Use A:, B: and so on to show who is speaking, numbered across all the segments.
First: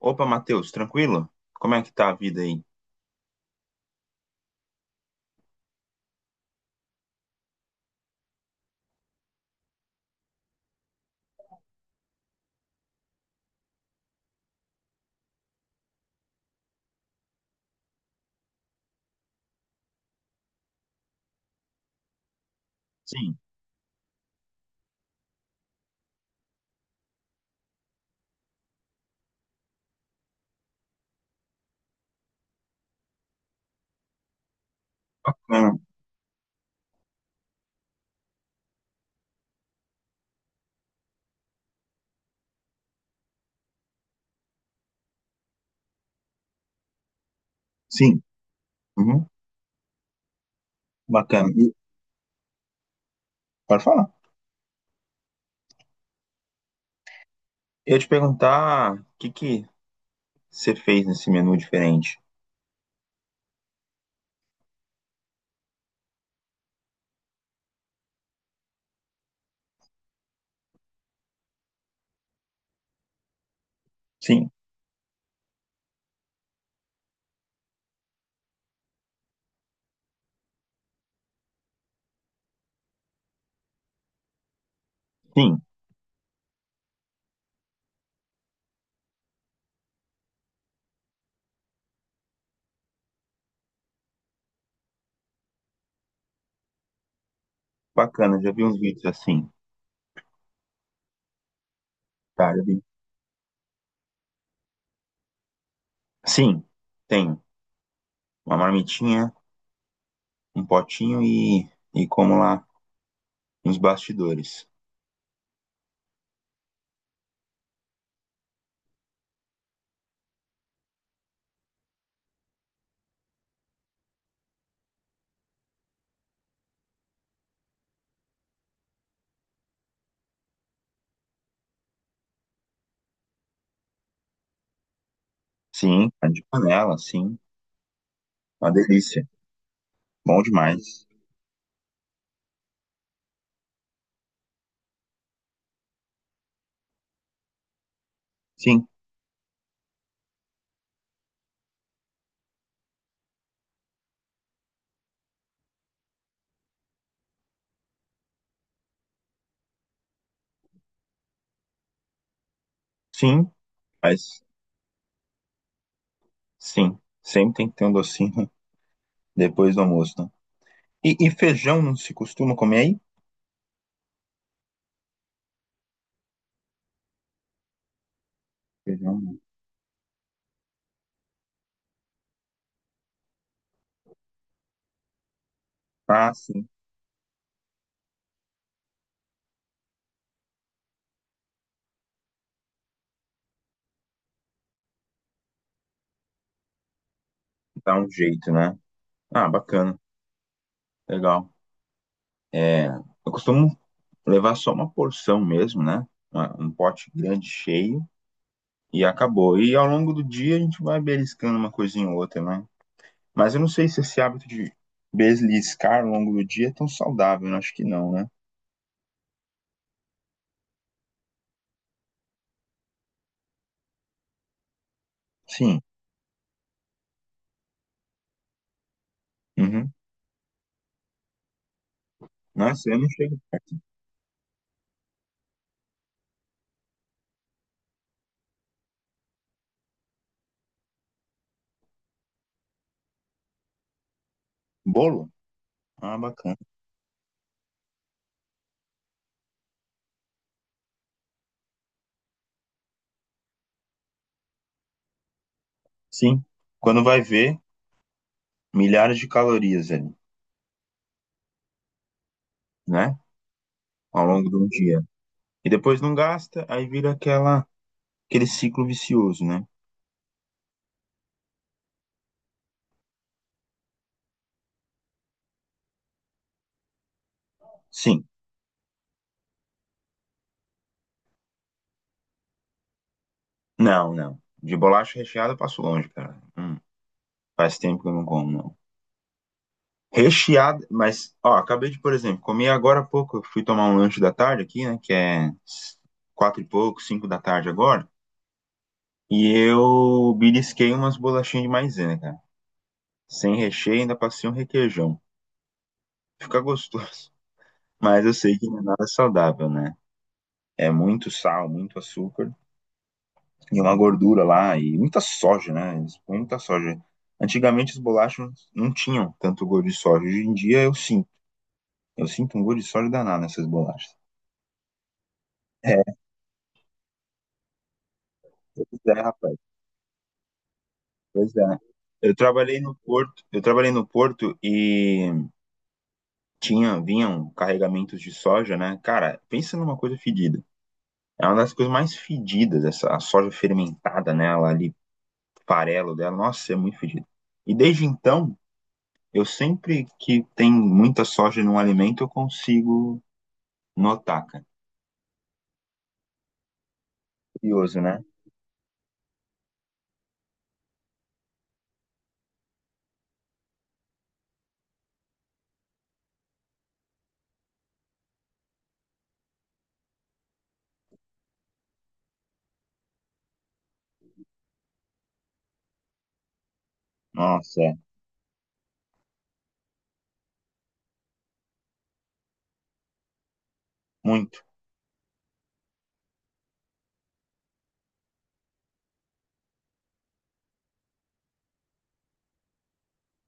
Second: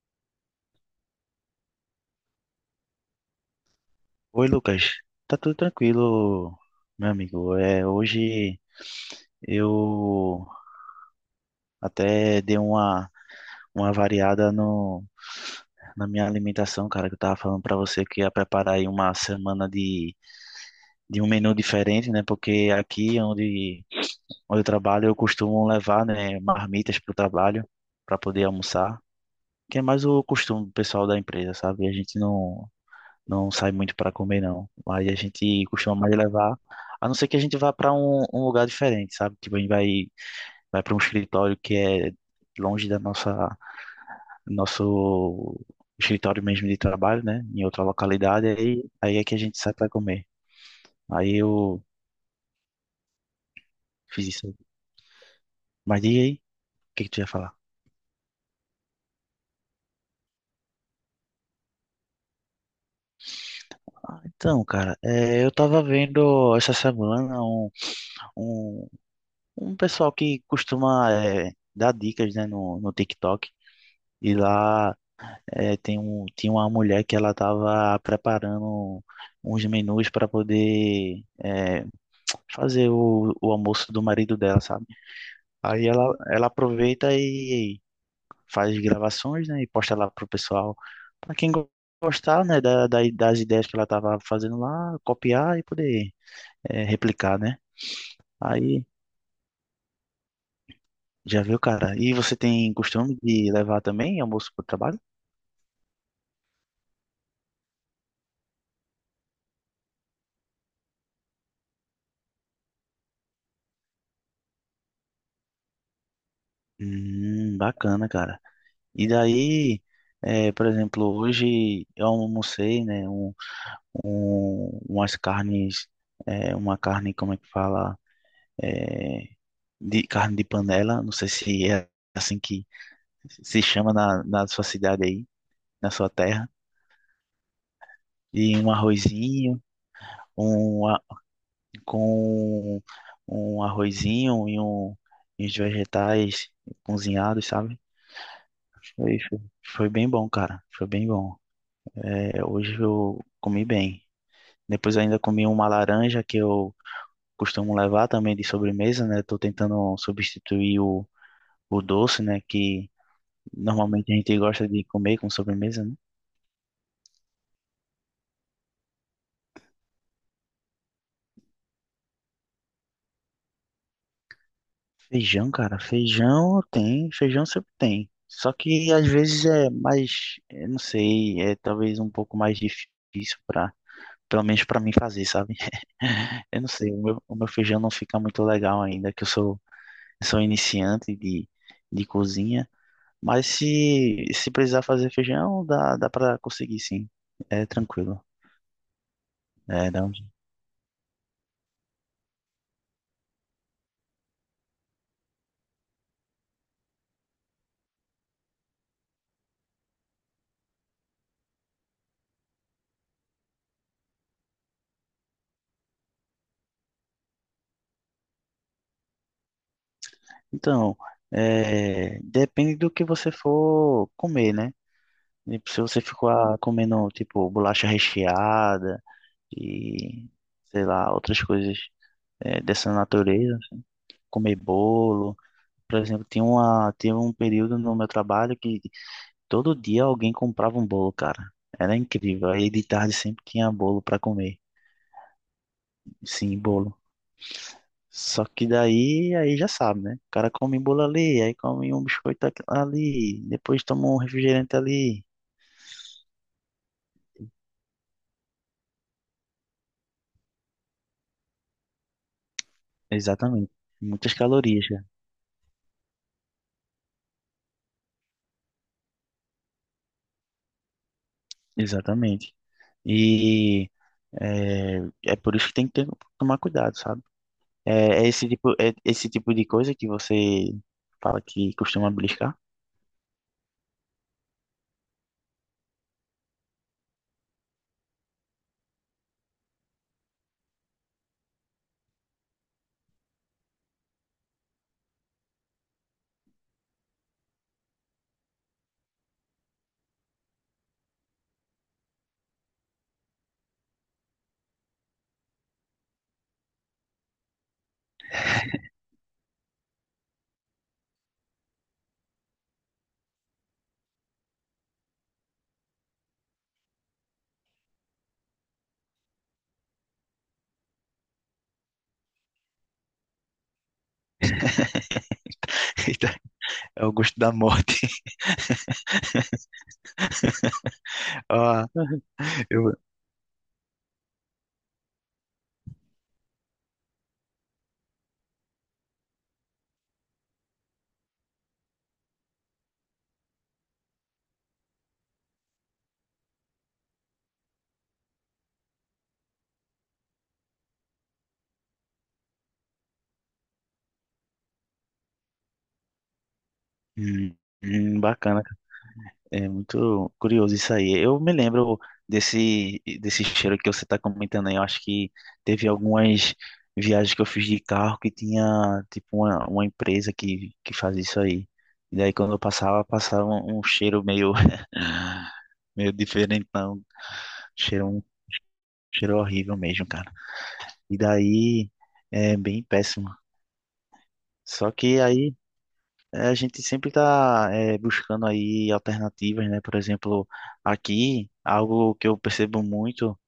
A: Opa, Matheus, tranquilo? Como é que tá a vida aí?
B: Oi, Lucas. Tá tudo tranquilo, meu amigo. Hoje eu até dei uma variada no, na minha alimentação, cara, que eu tava falando pra você que ia preparar aí uma semana de um menu diferente, né? Porque
A: Sim,
B: onde eu trabalho, eu costumo levar, né, marmitas pro trabalho pra poder almoçar, que é mais o costume do pessoal da empresa, sabe? A gente não, não sai muito para comer, não. Aí a gente
A: bacana.
B: costuma mais levar, a não ser que a gente vá para um lugar diferente, sabe? Tipo, vai para um escritório que é longe da nosso escritório mesmo de trabalho, né? Em outra
A: Sim,
B: localidade, aí é
A: uhum,
B: que a gente sai para comer. Aí
A: bacana. E-
B: eu
A: pode falar.
B: fiz isso. Mas diga aí, o que que tu ia falar?
A: Eu ia te perguntar o que que você fez nesse menu diferente.
B: Então, cara, eu tava vendo essa semana um, um pessoal que costuma dar dicas, né, no TikTok. E
A: Sim,
B: lá É, tinha uma mulher que ela estava preparando uns menus para poder fazer o almoço do marido dela, sabe?
A: sim,
B: Aí ela aproveita e faz gravações, né, e posta lá pro pessoal, para gostar, né, das ideias que ela estava fazendo lá, copiar e poder replicar, né?
A: bacana. Já vi uns
B: Aí
A: vídeos assim.
B: já viu, cara. E você
A: Tá, já
B: tem
A: vi.
B: costume de levar também almoço pro trabalho?
A: Sim, tem uma marmitinha, um potinho e como lá, uns bastidores.
B: Bacana, cara. E daí, por exemplo, hoje eu almocei, né, umas carnes, uma carne, como é que fala, eh, de carne de panela, não sei se é assim que se chama na sua cidade aí, na sua
A: Sim, carne de
B: terra,
A: panela, sim.
B: e
A: Uma
B: um
A: delícia.
B: arrozinho,
A: Bom
B: um, a-
A: demais.
B: com um arrozinho e e uns vegetais cozinhados, sabe?
A: Sim,
B: Foi, foi foi bem bom, cara, foi bem bom. É, hoje eu comi bem. Depois eu ainda comi uma laranja que eu costumo levar também de sobremesa, né? Tô tentando substituir o doce, né? Que
A: sim,
B: normalmente a gente
A: mas
B: gosta de comer com sobremesa, né?
A: sim, sempre tem que ter um docinho depois do almoço, né? E feijão não se costuma comer aí?
B: Feijão, cara, feijão tem, feijão sempre tem. Só que às
A: Feijão, né?
B: vezes é mais, eu não sei, é talvez um pouco mais difícil para, pelo menos para mim fazer, sabe?
A: Ah,
B: Eu
A: sim,
B: não sei, o meu feijão não fica muito legal ainda, eu sou iniciante de cozinha. Mas se precisar fazer feijão, dá para conseguir, sim. É
A: dá um
B: tranquilo.
A: jeito, né? Ah,
B: É,
A: bacana,
B: dá um-
A: legal. É, eu costumo levar só uma porção mesmo, né? Uma- um pote grande, cheio, e acabou. E ao longo do dia a gente vai beliscando uma coisinha ou outra, né? Mas eu não sei se esse hábito de beliscar ao longo do dia é tão saudável, eu acho que não, né?
B: Então, depende do que você for comer, né? Tipo,
A: Sim.
B: se você ficar comendo, tipo, bolacha recheada
A: Uhum.
B: e, sei lá, outras coisas
A: Nossa,
B: dessa
A: eu não chego
B: natureza,
A: perto.
B: comer bolo. Por exemplo, tinha um período no meu trabalho que todo dia alguém comprava um bolo, cara. Era incrível. Aí de tarde sempre tinha bolo para comer.
A: Bolo? Ah, bacana.
B: Sim, bolo. Só que daí, aí já sabe, né? O cara come bolo ali, aí come um biscoito ali, depois toma um refrigerante ali.
A: Sim. Quando vai ver, milhares de calorias ali, né?
B: Exatamente.
A: Ao
B: Muitas
A: longo do
B: calorias,
A: dia.
B: cara.
A: E depois não gasta, aí vira aquela, aquele ciclo vicioso, né?
B: Exatamente. E é, por isso que tem que ter- tomar cuidado, sabe?
A: Sim.
B: É esse tipo de coisa que você fala que costuma beliscar?
A: Não, não. De bolacha recheada eu passo longe, cara. Faz tempo que eu não como, não. Recheada, mas, ó, acabei de, por exemplo, comer agora há pouco. Eu fui tomar um lanche da tarde aqui, né? Que é quatro e pouco, cinco da tarde agora. E eu belisquei umas bolachinhas de maisena, cara. Sem recheio, ainda passei um requeijão. Fica gostoso. Mas eu sei que não é nada saudável, né? É muito sal, muito açúcar, e uma gordura lá, e muita soja, né? Eles põem muita soja. Antigamente as bolachas não tinham tanto gosto de soja. Hoje em dia eu sinto. Eu sinto um gosto de soja danado nessas bolachas. É,
B: Eita, é o gosto da morte.
A: pois é, rapaz. Pois é.
B: Ó,
A: Eu trabalhei no
B: eu...
A: porto, eu trabalhei no porto e tinha, vinham carregamentos de soja, né? Cara, pensa numa coisa fedida. É uma das coisas mais fedidas, essa a soja fermentada, né? Ela ali, farelo dela, nossa, é muito fedido. E desde então, eu sempre que tem muita soja num alimento, eu consigo notar, cara.
B: Hum,
A: Curioso, né?
B: bacana. É muito curioso isso aí. Eu me lembro desse cheiro que você está comentando aí. Eu acho que teve algumas viagens que eu fiz de carro que tinha, tipo, uma empresa que faz isso aí. E daí, quando eu passava, passava um cheiro meio, meio diferentão.
A: Nossa, é.
B: Cheiro, um cheiro horrível mesmo, cara. E daí, é bem péssimo.
A: Muito.
B: Só que aí... É, a gente sempre está buscando aí alternativas, né? Por exemplo, aqui, algo que eu percebo muito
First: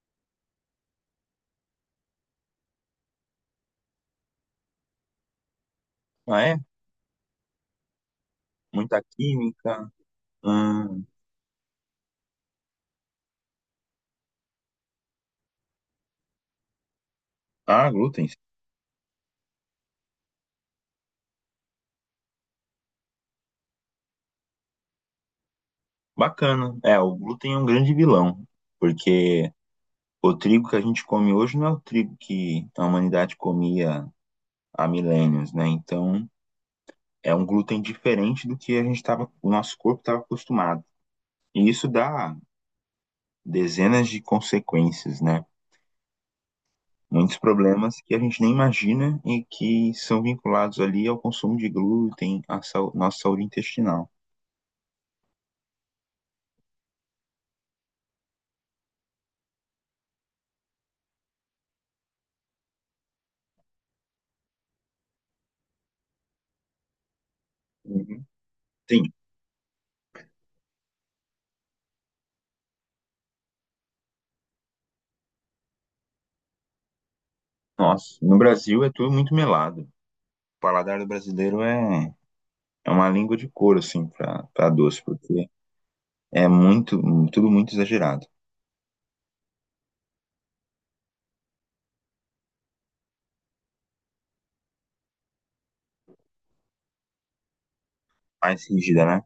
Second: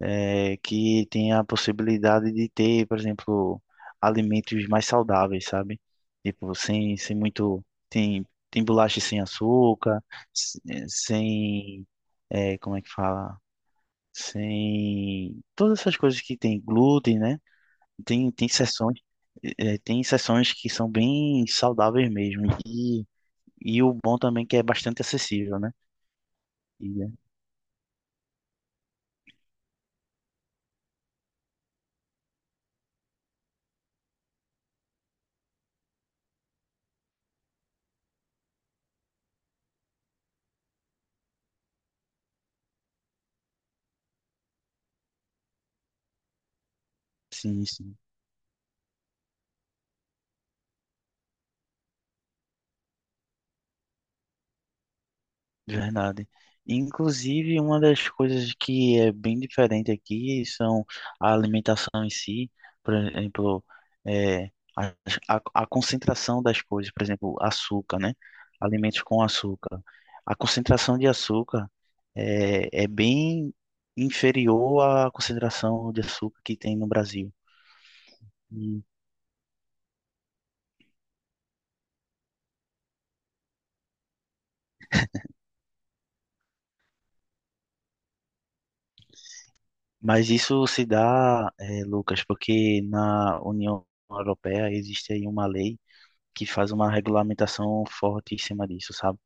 B: é que tem a possibilidade de ter, por exemplo, alimentos mais saudáveis, sabe?
A: Ah,
B: Tipo,
A: é?
B: sem muito. Tem bolacha
A: Muita
B: sem
A: química.
B: açúcar,
A: Hum.
B: sem. É, como é que fala? Sem. Todas essas coisas que tem glúten, né?
A: Ah, glúten.
B: Tem seções. Tem sessões que são bem saudáveis mesmo. E o bom também é que é bastante acessível, né?
A: Bacana. É,
B: E, é,
A: o glúten é um grande vilão, porque o trigo que a gente come hoje não é o trigo que a humanidade comia há milênios, né? Então, é um glúten diferente do que a gente tava, o nosso corpo estava acostumado. E isso dá dezenas de consequências, né? Muitos
B: sim, sim,
A: problemas que a gente nem imagina e que são vinculados ali ao consumo de glúten, à sau- nossa saúde intestinal.
B: verdade. Inclusive, uma das coisas que é bem diferente aqui são a alimentação em si, por exemplo, é, a, a concentração das coisas, por exemplo, açúcar, né?
A: Uhum.
B: Alimentos
A: Sim,
B: com açúcar. A concentração de açúcar é bem inferior à concentração de açúcar que tem no Brasil.
A: nossa, no Brasil é tudo muito melado. O paladar do brasileiro é, é uma língua de couro, assim, para para doce, porque é muito, tudo muito exagerado.
B: Mas isso se dá, Lucas, porque na União Europeia existe aí uma lei que faz uma regulamentação forte em
A: Mais
B: cima disso,
A: rígida,
B: sabe?
A: né?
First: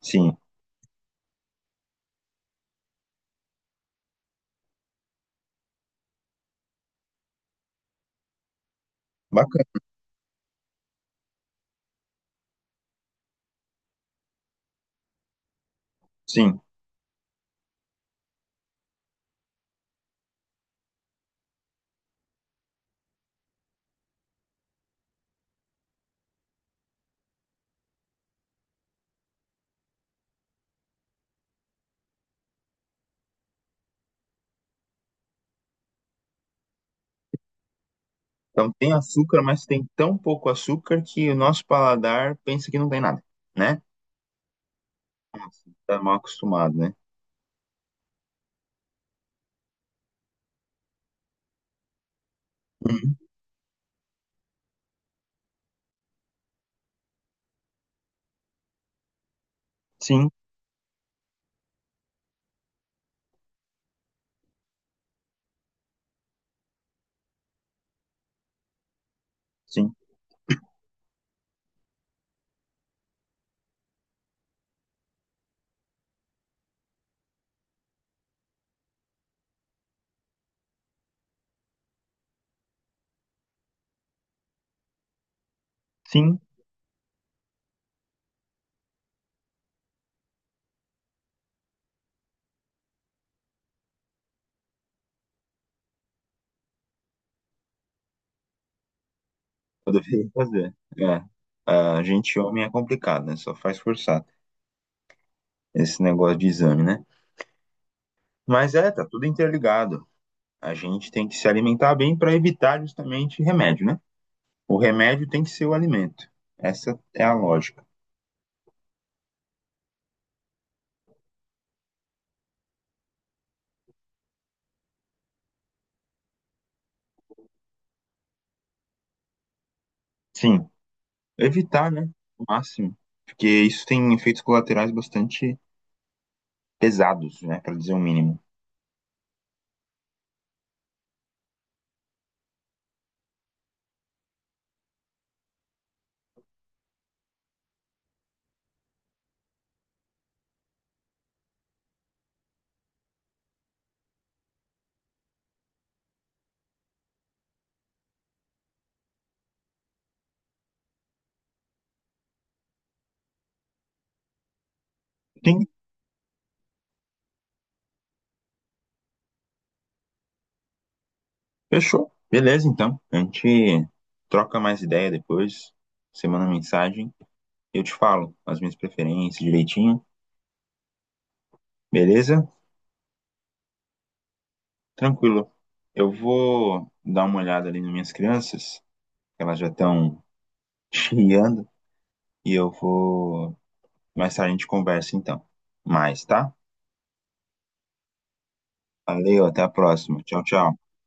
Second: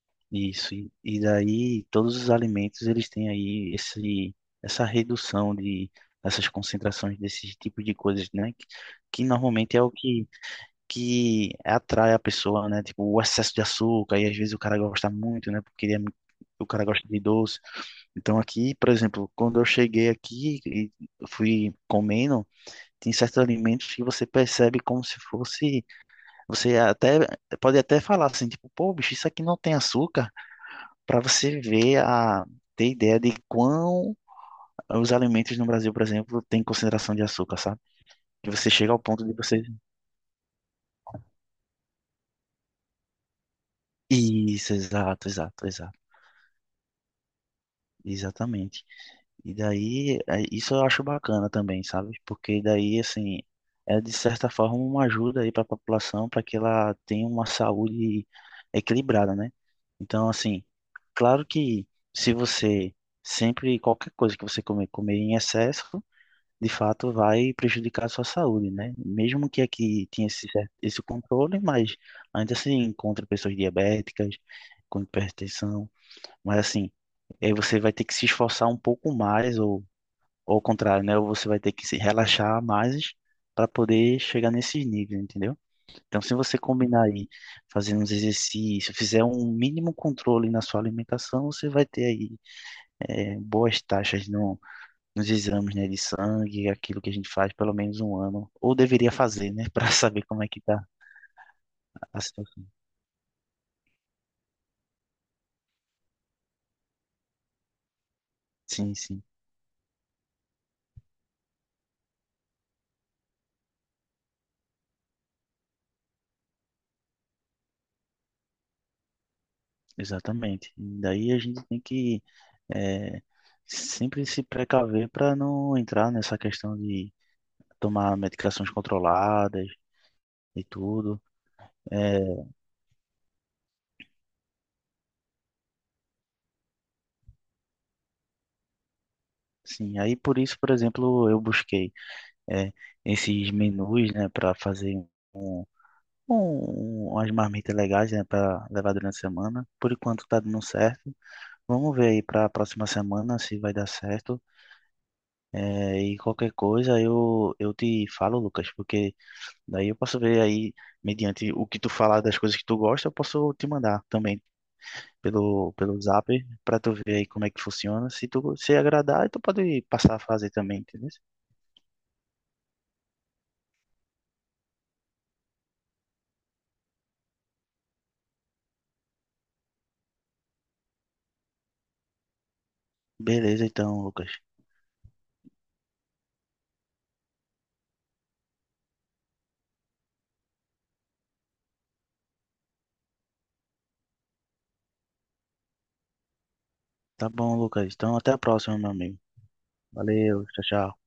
A: Sim,
B: Isso. E daí todos os alimentos eles têm aí essa redução de essas concentrações desses tipos de coisas, né? Que normalmente
A: bacana,
B: é o que, que atrai a pessoa, né? Tipo, o excesso de açúcar, e às vezes o cara gosta muito, né? Porque ele é, mu-
A: sim.
B: o cara gosta de doce. Então aqui, por exemplo, quando eu cheguei aqui e fui comendo, tem certos alimentos que você percebe como se fosse, você até pode até falar assim, tipo, pô, bicho, isso aqui não tem açúcar, para você ver a ter ideia de quão os alimentos no Brasil, por exemplo, têm concentração de açúcar, sabe? Que você
A: Então
B: chega
A: tem
B: ao ponto de
A: açúcar,
B: você
A: mas tem tão pouco açúcar que o nosso paladar pensa que não tem nada, né?
B: Isso, exato, exato,
A: Nossa,
B: exato.
A: tá mal acostumado, né?
B: Exatamente. E daí, isso eu acho bacana também, sabe? Porque daí,
A: Uhum.
B: assim, é de certa forma uma ajuda aí para a população para que ela tenha uma saúde equilibrada, né?
A: Sim,
B: Então, assim, claro que se você sempre, qualquer coisa que você comer, comer em excesso, de fato vai prejudicar a sua saúde, né? Mesmo que
A: sim.
B: aqui tenha esse, cer- esse controle, mas ainda se encontra pessoas diabéticas, com hipertensão, mas assim, aí você vai ter que se esforçar um pouco mais, ou ao contrário, né? Ou você vai ter que se relaxar mais para poder chegar nesses níveis, entendeu? Então, se
A: Sim,
B: você combinar aí, fazendo uns exercícios, fizer um mínimo controle na sua alimentação, você vai ter aí boas taxas no, nos exames, né, de sangue, aquilo que a gente faz pelo menos um ano, ou deveria fazer, né, para
A: eu
B: saber
A: deveria
B: como é que
A: fazer.
B: tá
A: É. A
B: a
A: gente homem
B: situação.
A: é complicado, né? Só faz forçar esse negócio de exame, né? Mas é,
B: Sim,
A: tá
B: sim,
A: tudo interligado. A gente tem que se alimentar bem para evitar justamente remédio, né? O remédio tem que ser o alimento. Essa é a lógica.
B: exatamente. E daí a gente tem que é, sempre se precaver para não entrar nessa questão de tomar medicações controladas e
A: Sim,
B: tudo.
A: evitar, né?
B: É,
A: O máximo. Porque isso tem efeitos colaterais bastante pesados, né? Para dizer o mínimo.
B: sim, aí por isso, por exemplo, eu busquei é, esses menus, né, para fazer um, umas marmitas legais, né, para levar durante a semana. Por enquanto tá dando certo. Vamos ver aí para a próxima semana se vai dar certo. É, e qualquer coisa eu te falo, Lucas, porque daí eu posso ver aí, mediante o que tu falar das coisas que tu gosta, eu posso te mandar também
A: Sim,
B: pelo Zap pra tu ver aí como é que funciona. Se tu se agradar, aí tu pode passar a fazer também, entendeu?
A: fechou. Beleza, então. A gente troca mais ideia depois. Você manda mensagem. Eu te falo as minhas preferências direitinho, beleza?
B: Beleza, então, Lucas.
A: Tranquilo. Eu vou dar uma olhada ali nas minhas crianças, que elas já estão chiando, e eu vou. Mais tarde a gente conversa então. Mais, tá?
B: Tá bom, Lucas. Então, até a próxima, meu amigo.
A: Valeu, até a próxima. Tchau,
B: Valeu, tchau,
A: tchau.
B: tchau.